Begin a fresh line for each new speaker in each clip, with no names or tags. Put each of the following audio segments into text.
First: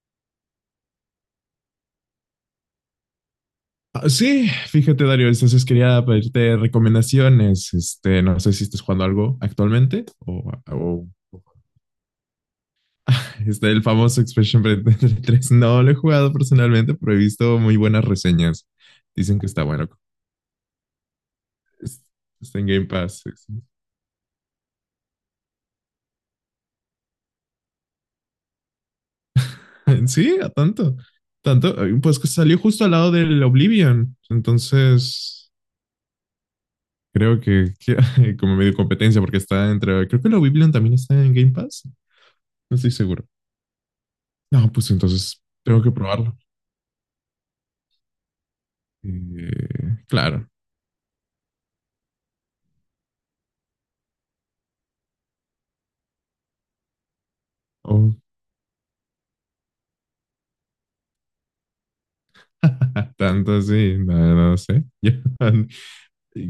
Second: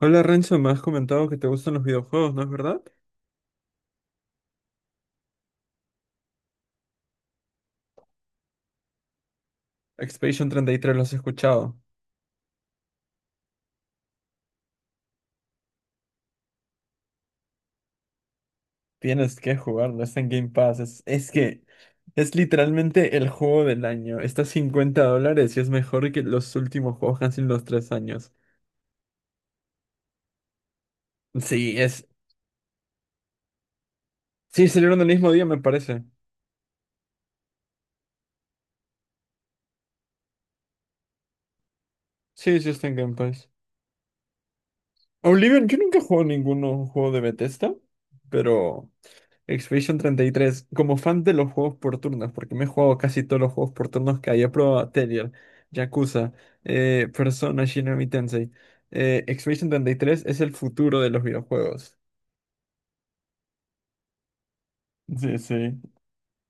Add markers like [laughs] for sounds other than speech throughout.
Hola Renzo, me has comentado que te gustan los videojuegos, ¿no es verdad?
Ah, sí, fíjate, Dario, entonces quería pedirte recomendaciones. No sé si estás jugando algo actualmente
Expedition
o,
33,
o-
los has escuchado.
[laughs] El famoso Expression [laughs] 3. No lo he jugado personalmente, pero he visto muy buenas reseñas.
Tienes
Dicen que
que
está bueno.
jugarlo, está en Game Pass. Es que
Es-
es
Está en Game
literalmente
Pass.
el
[laughs]
juego del año. Está a $50 y es mejor que los últimos juegos que han sido en los 3 años.
Sí, a tanto.
Sí,
Tanto,
es.
pues que salió justo al lado del Oblivion.
Sí, salieron el mismo día,
Entonces,
me parece.
creo [laughs] como medio competencia, porque está entre. Creo que el Oblivion también está en Game Pass.
Sí, sí,
No
está
estoy
en Game
seguro.
Pass.
No, pues entonces
Oblivion, yo
tengo que
nunca he jugado
probarlo.
ningún juego de Bethesda, pero Expedition
Eh,
treinta y
claro.
tres como fan de los juegos por turnos, porque me he jugado casi todos los juegos por turnos que hay, he probado Telier, Yakuza, Persona, Shinigami
Oh,
Tensei. Expedition 33 es el futuro de los videojuegos.
[laughs] tanto así, no, no sé. [laughs] Yo-
Sí, sí,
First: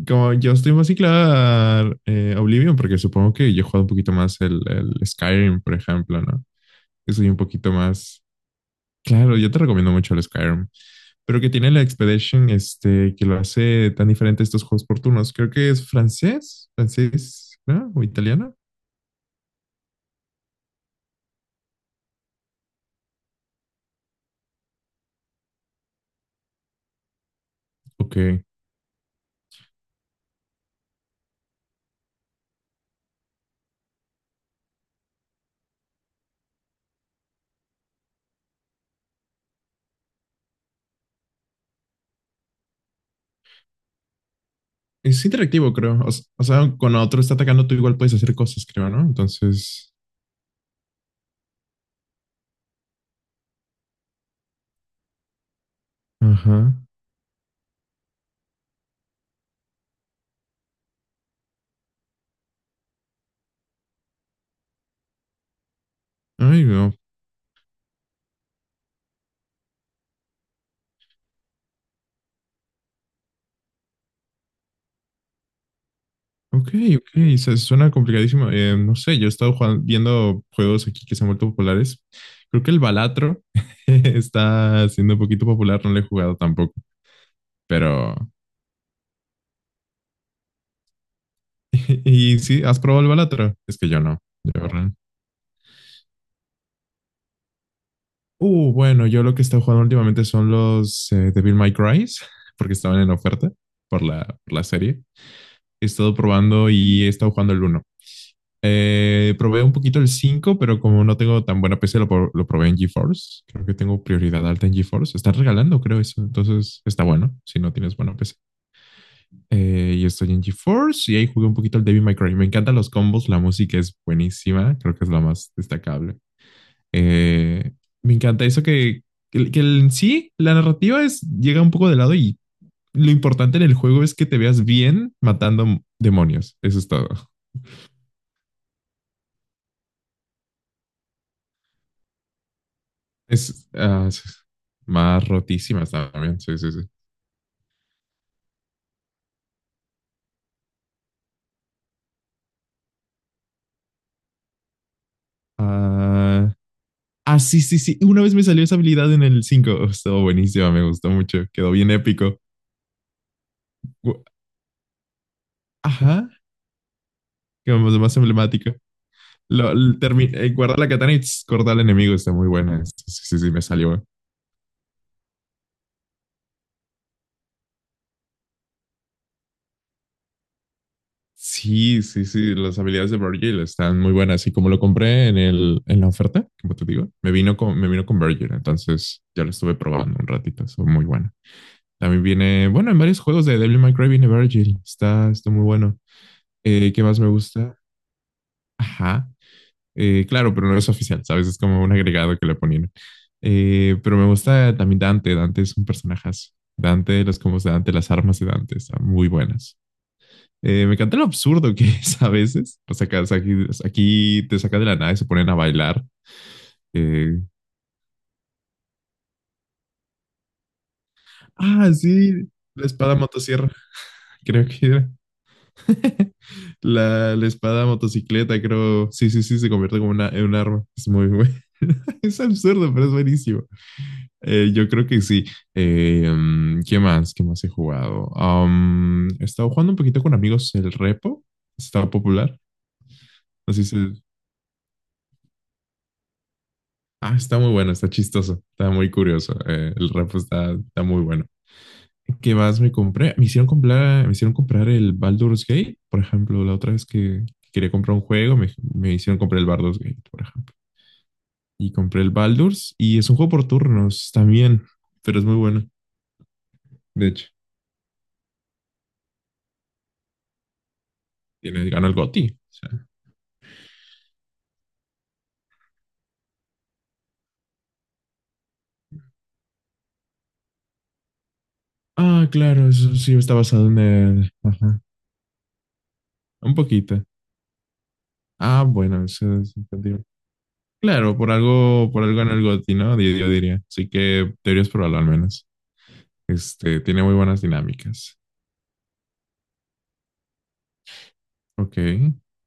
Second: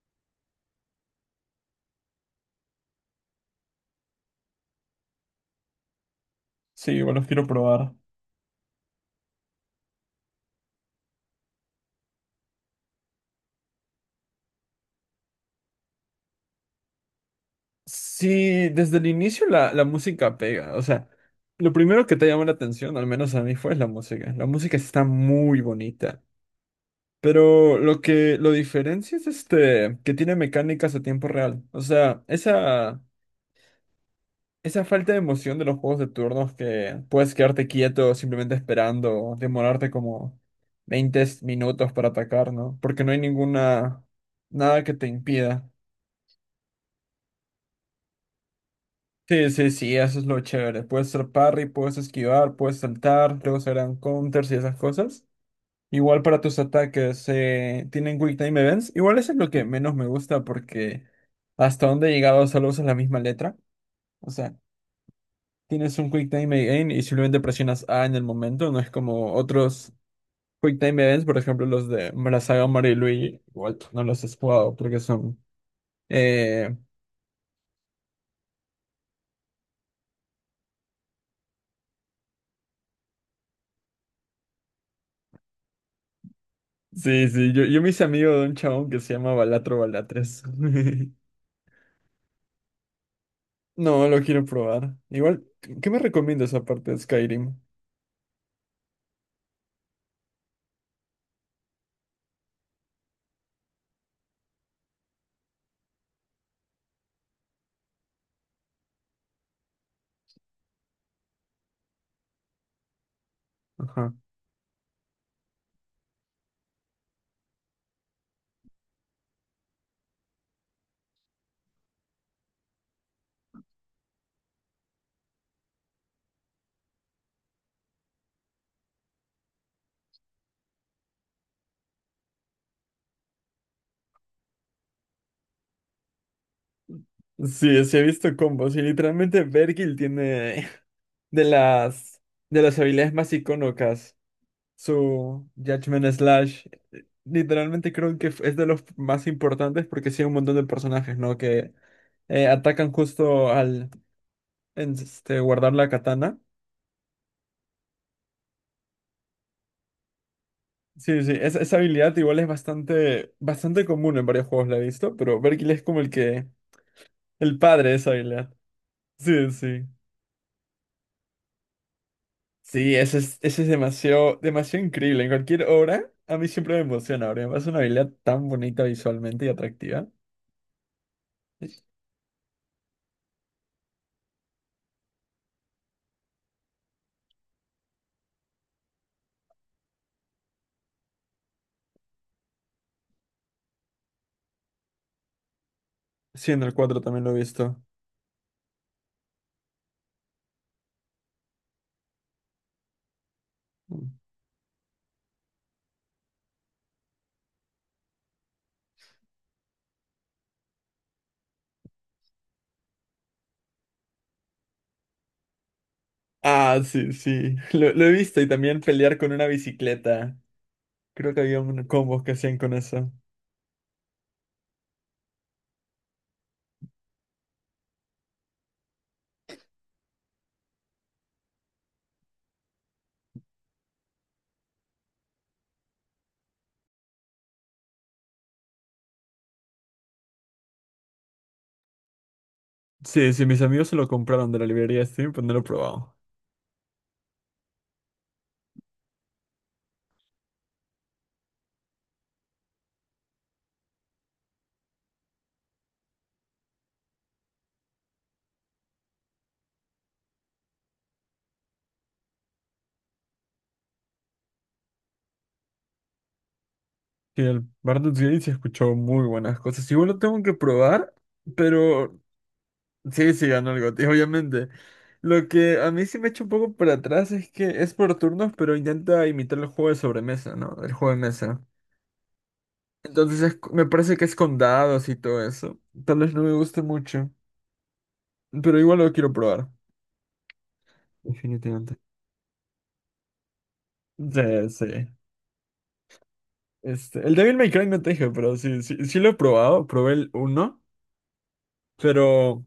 como yo estoy más ciclada a Oblivion, porque supongo que yo he jugado un poquito más el Skyrim, por ejemplo, ¿no?
sí,
Yo
igual los
soy un
quiero
poquito
probar.
más. Claro, yo te recomiendo mucho el Skyrim, pero que tiene la Expedition, que lo hace tan diferente a estos juegos por turnos. Creo que es francés, francés, ¿no? O italiano.
Sí, desde el inicio la música pega, o sea, lo primero que te llama la atención, al menos a mí, fue la música. La música está muy bonita. Pero lo que
Ok.
lo diferencia es este que tiene mecánicas a tiempo real. O sea, esa falta de emoción de los juegos de turnos que puedes quedarte quieto simplemente esperando, o demorarte como 20 minutos para atacar, ¿no? Porque no hay ninguna, nada que te
Es
impida.
interactivo, creo. O sea, cuando otro está atacando, tú igual puedes hacer cosas, creo, ¿no?
Sí, sí,
Entonces,
sí, eso es lo chévere. Puedes hacer parry, puedes esquivar, puedes saltar, luego se harán counters y esas cosas. Igual para tus
ajá.
ataques, tienen Quick Time Events. Igual eso es lo que menos me gusta porque hasta donde he llegado solo usas la misma letra. O sea, tienes un Quick Time
Ay, no.
Event y simplemente presionas A en el momento. No es como otros Quick Time Events, por ejemplo, los de la saga Mario y Luigi. Igual tú no los has jugado porque son.
Ok,
eh,
ok. Suena complicadísimo. No sé, yo he estado viendo juegos aquí que se han vuelto populares. Creo que el Balatro [laughs] está siendo un poquito popular, no lo he jugado tampoco.
Sí, sí, yo me hice
Pero,
amigo de un chabón que se llama Balatro Balatres. [laughs]
y, sí, ¿has probado el Balatro? Es que yo
No,
no.
lo quiero
Yo, real.
probar. Igual, ¿qué me recomiendas aparte de Skyrim?
Bueno, yo lo que he estado jugando últimamente son los Devil May Cry, [laughs] porque estaban en oferta por la serie. He estado probando y he estado jugando el uno. Probé un poquito el 5, pero como no tengo tan buena PC, lo probé en GeForce. Creo que tengo
Ajá.
prioridad alta en GeForce. Están regalando, creo eso. Entonces está bueno si no tienes buena PC. Y estoy en GeForce y ahí jugué un poquito el Devil May Cry. Me encantan los combos, la música es buenísima. Creo que es la más destacable. Eh, Me encanta eso que en sí la narrativa es, llega un poco de lado, y lo importante en el juego es que te veas bien matando demonios. Eso es todo.
Sí, sí he visto combos y literalmente Vergil tiene [laughs] de las de las habilidades más
Es, ah,
icónicas
más
su
rotísimas
Judgment
también. Sí,
Slash.
sí, sí.
Literalmente creo que es de los más importantes porque sí hay un montón de personajes, ¿no? Que atacan justo al guardar la katana.
Ah, ah, sí, sí, sí. Una vez me salió esa habilidad en el cinco. Oh, estuvo buenísima, me gustó
Sí, sí,
mucho.
esa,
Quedó
esa
bien
habilidad igual
épico.
es bastante, bastante común
Gu-
en varios juegos, la he visto, pero Vergil es como
Ajá,
el
como
padre de
lo
esa
más
habilidad.
emblemático.
Sí,
Lo,
sí.
l- termi- eh, guardar la katana y tss, cortar al enemigo está muy buena. Sí,
Sí, ese
sí,
es,
sí, sí, me
ese es
salió.
demasiado, demasiado increíble. En cualquier obra, a mí siempre me emociona, porque me parece una habilidad tan bonita visualmente y atractiva.
Sí, sí, sí. Las habilidades de Virgil están muy buenas. Y como lo compré en la oferta, como te digo, me vino con Virgil. Entonces ya lo estuve probando un ratito. Son muy buenas. También viene, bueno, en varios juegos de Devil May Cry viene Virgil. Está muy bueno.
Sí, en el 4
¿Qué más
también
me
lo he
gusta?
visto.
Ajá. Claro, pero no es oficial, ¿sabes? Es como un agregado que le ponían. Pero me gusta también Dante. Dante es un personajazo. Dante, los combos de Dante, las armas de Dante están muy buenas. Me encanta lo absurdo que es a veces. O sea, aquí te sacan de la nada y se ponen a bailar.
Ah, sí,
Eh,
sí. Lo he visto y también pelear con una bicicleta. Creo que había un
ah,
combos que
sí,
hacían con
la
eso.
espada motosierra, creo que era. [laughs] La espada motocicleta, creo. Sí, sí, sí, se convierte como una, en un arma. Es muy bueno. [laughs] Es absurdo, pero es buenísimo. Yo creo que sí. ¿Qué más? ¿Qué más he jugado? He estado jugando un poquito con amigos el repo. Está popular.
Sí, sí, mis
Así
amigos se lo
se...
compraron de la librería Steam, pero no lo he probado.
Ah, está muy bueno, está chistoso, está muy curioso. El repo está muy bueno. ¿Qué más me compré? Me hicieron comprar el Baldur's Gate, por ejemplo, la otra vez que quería comprar un juego, me hicieron comprar el Baldur's Gate, por ejemplo. Y compré el Baldur's y es un juego por turnos también, pero es muy bueno. De
Sí,
hecho,
el Baldur's Gate se escuchó muy buenas cosas. Igual lo tengo que probar,
ganó el
pero
GOTY, o sea.
sí, sí, ganó el GOTY, obviamente. Lo que a mí sí me echa un poco para atrás es que es por turnos, pero intenta imitar el juego de sobremesa, ¿no? El juego de mesa.
Ah, claro, eso sí
Entonces
está
me
basado en
parece que es
el.
con
Ajá,
dados y todo eso. Tal vez no me
un
guste
poquito.
mucho, pero
Ah,
igual lo
bueno,
quiero
eso
probar.
es entendible. Claro,
Definitivamente.
por algo ganó el GOTY, ¿no? Yo diría. Así que
Sí, sí.
deberías probarlo al menos. Tiene
Este,
muy
el Devil
buenas
May Cry no te dije,
dinámicas.
pero sí, sí, sí lo he probado. Probé el uno.
Ok.
Pero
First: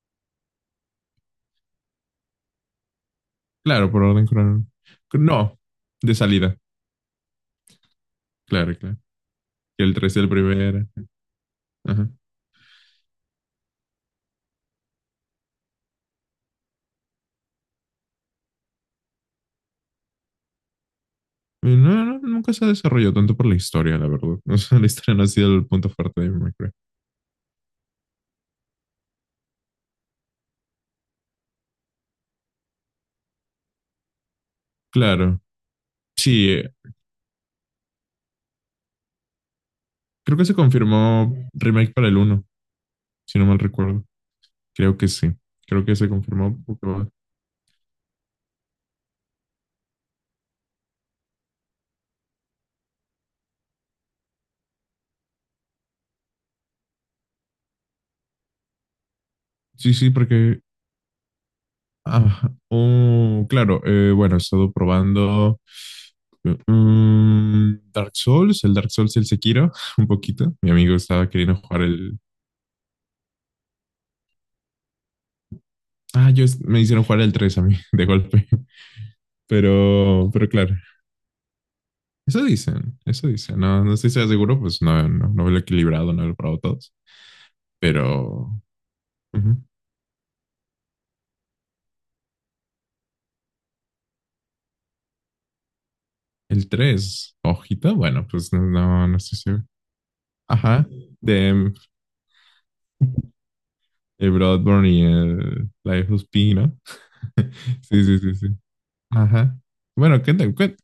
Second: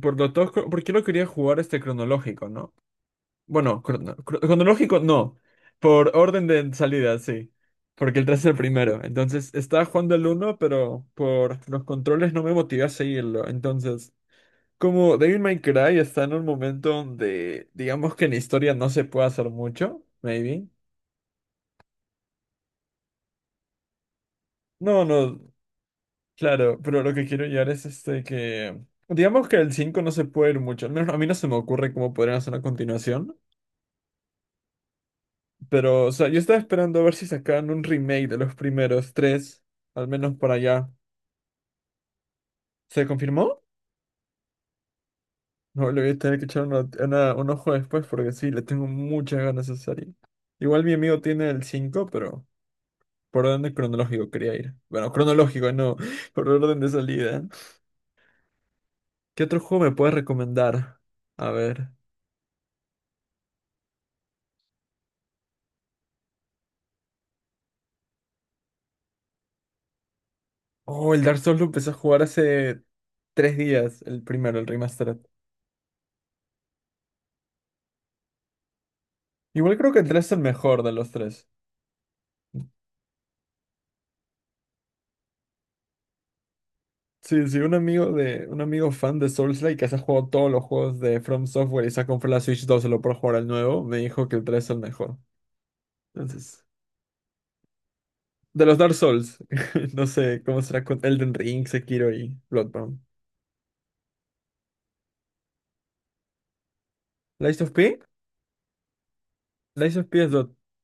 por lo tosco, ¿por qué lo quería jugar este cronológico, no? Bueno,
Claro, por orden cronológico.
cronológico no.
No,
Por
de
orden
salida.
de salida, sí. Porque el 3 es el
Claro, claro.
primero. Entonces estaba
Que el
jugando
3
el
del
uno
primero.
pero por los
Ajá.
controles no me motivé a seguirlo. Entonces, como Devil May Cry está en un momento donde, digamos que en historia no se puede hacer mucho, maybe.
No, no, no, nunca se ha desarrollado tanto por la historia, la verdad. [laughs] O sea, la
No,
historia no ha
no,
sido el punto fuerte de Minecraft.
claro, pero lo que quiero llegar es este que. Digamos que el 5 no se puede ir mucho. Al menos a mí no se me ocurre cómo podrían hacer una continuación.
Claro.
Pero, o sea, yo
Sí,
estaba esperando a ver si sacaban un remake de los primeros tres, al menos
creo que
para
se
allá.
confirmó remake para el uno,
¿Se
si no mal
confirmó?
recuerdo. Creo que sí. Creo
No,
que
le
se
voy a tener que
confirmó.
echar un ojo después porque sí, le tengo muchas ganas a esa serie. Igual mi amigo tiene el 5 pero por orden cronológico quería ir. Bueno, cronológico, no, [laughs] por orden de salida. ¿Qué otro juego me
Sí, sí,
puedes recomendar? A ver.
Claro, bueno, he estado probando Dark Souls, el Dark Souls y el Sekiro, [laughs] un poquito. Mi amigo
Oh, el
estaba
Dark
queriendo
Souls lo
jugar
empecé a
el.
jugar hace 3 días, el primero, el remastered.
Ah, yo me hicieron jugar el 3 a mí, [laughs] de golpe.
Igual creo que el 3
Pero,
es el
pero claro,
mejor de los tres.
eso dicen, eso dicen. No, no estoy seguro, pues no, no, no lo he equilibrado, no lo he probado todos.
Sí, sí, un
Pero
amigo fan de
ujú.
Soulslike que se ha jugado todos los juegos de From Software y se ha comprado la Switch 2 solo por jugar al nuevo, me dijo que el tres es el mejor. Entonces,
El 3, hojita, bueno, pues no,
de los Dark
no no
Souls,
estoy seguro.
[laughs] no sé cómo será
Ajá,
con Elden
de
Ring, Sekiro y Bloodborne.
el Bloodborne y el Life of P, ¿no? [laughs]
¿Lies of P?
Sí, sí, sí, sí. Ajá.
¿Lies of P
Bueno,
es lo-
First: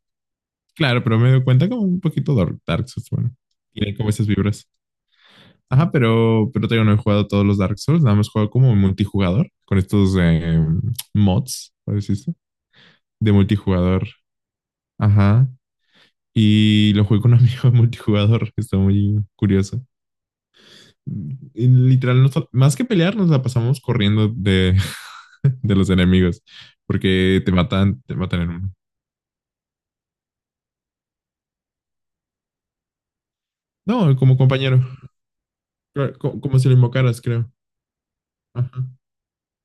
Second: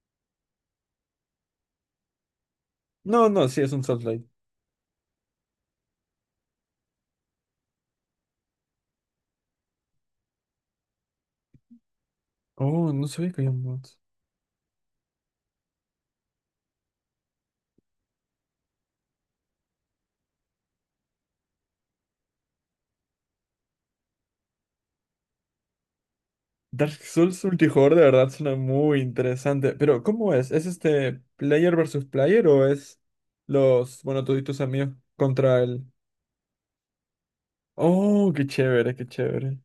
claro, pero me doy cuenta como un poquito Dark Souls,
No,
bueno.
no, sí, es un
Tiene como
Soulslike.
esas vibras. Ajá, pero todavía no he jugado todos los Dark Souls, nada más he jugado como multijugador, con estos mods, por decirse,
Oh, no
de
sabía que había mods.
multijugador. Ajá. Y lo jugué con un [laughs] amigo de multijugador, está muy curioso. Y literal, más que pelear, nos la pasamos corriendo de, [laughs] de los enemigos,
Dark
porque
Souls
te
multijugador
matan,
de
te
verdad
matan en
suena
uno.
muy interesante, pero ¿cómo es? ¿Es este player versus player o es los,
No,
bueno, tú
como
y tus
compañero.
amigos contra el.
Claro, como, si lo invocaras, creo.
Oh, qué
Ajá.
chévere, qué chévere.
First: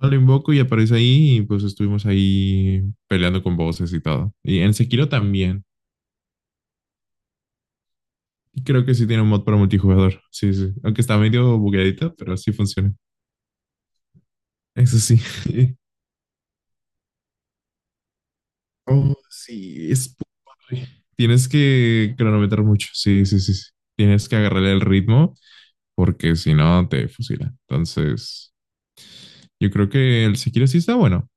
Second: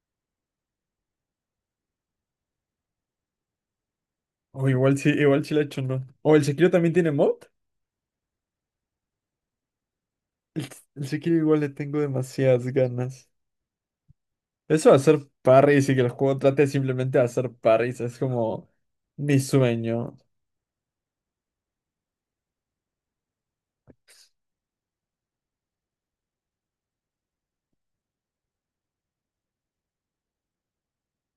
Ah, lo invoco y aparece ahí y pues estuvimos ahí peleando con voces y todo. Y
O
en Sekiro
igual sí la he
también.
hecho, ¿no? O el Sekiro también tiene mod.
Y creo que sí tiene un mod para multijugador. Sí,
El,
sí. Aunque
el
está
Sekiro
medio
igual le tengo
bugueadito, pero sí
demasiadas
funciona.
ganas. Eso de
Eso sí.
hacer
[laughs]
parries y que el juego trate simplemente de hacer parries es como
Oh,
mi
sí, es
sueño.
padre. Tienes que cronometrar mucho. Sí, sí, sí, sí. Tienes que agarrarle el ritmo porque si no te fusila. Entonces, yo creo que el Sekiro sí está bueno.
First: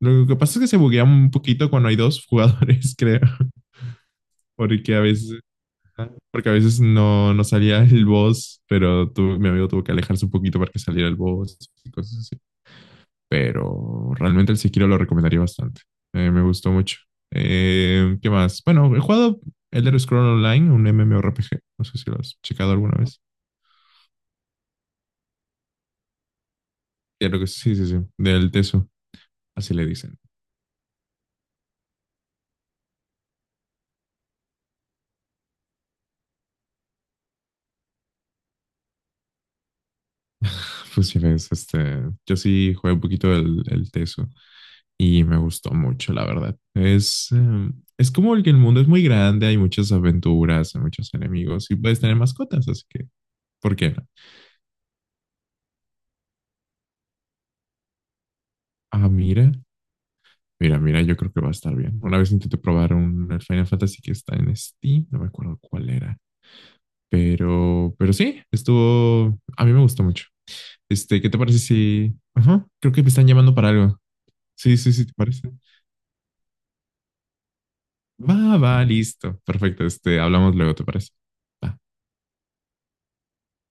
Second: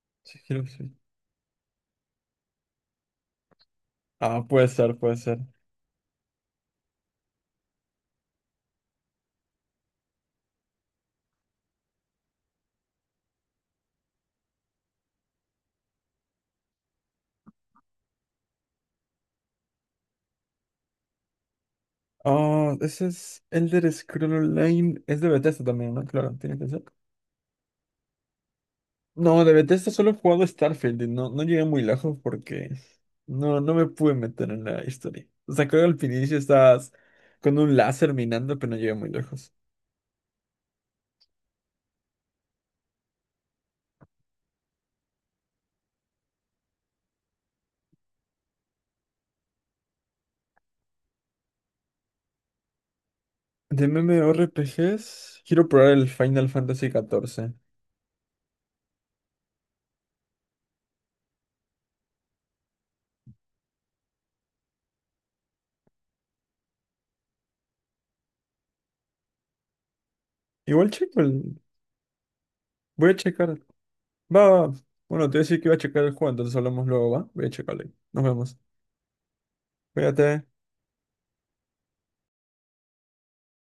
Lo que pasa es que
Sekiro
se
sí.
buguea un poquito cuando hay dos jugadores, [laughs] creo.
Ah, puede
Porque
ser,
a
puede ser.
veces, ajá, porque a veces no, no salía el boss, pero mi amigo tuvo que alejarse un poquito para que saliera el boss y cosas así. Pero realmente el Sekiro lo recomendaría bastante. Me gustó mucho. ¿Qué más? Bueno, he jugado Elder Scrolls Online, un MMORPG. No sé si lo has checado
Oh,
alguna
ese
vez.
es Elder Scroll Online. Es de Bethesda también, ¿no? Claro, tiene que ser.
Ya lo que sí, sí, sí. Del Teso,
No, de
así le
Bethesda solo he
dicen.
jugado Starfield y no, no llegué muy lejos porque no, no me pude meter en la historia. O sea, creo que al inicio estabas con un láser minando, pero no llegué muy lejos.
[laughs] Pues ya ves, yo sí jugué un poquito del el Teso. Y me gustó mucho, la verdad. Es como el que el mundo es muy grande, hay muchas aventuras, hay muchos enemigos y puedes tener mascotas, así que, ¿por
De
qué no?
MMORPGs, quiero probar el Final Fantasy 14.
Ah, mira, mira, mira, yo creo que va a estar bien. Una vez intenté probar un el Final Fantasy que está en Steam, no me acuerdo cuál era, pero sí, estuvo, a mí me gustó mucho.
Igual checo
¿Qué te parece
el...
si? Ajá, creo que me
Voy a
están llamando
checar.
para algo.
Va, va.
Sí, sí, sí, ¿te
Bueno, te voy a
parece?
decir que iba a checar el juego, entonces hablamos luego, ¿va? Voy a checarlo. Nos vemos.
Va, va, listo. Perfecto,
Cuídate.
hablamos luego, ¿te parece? Va.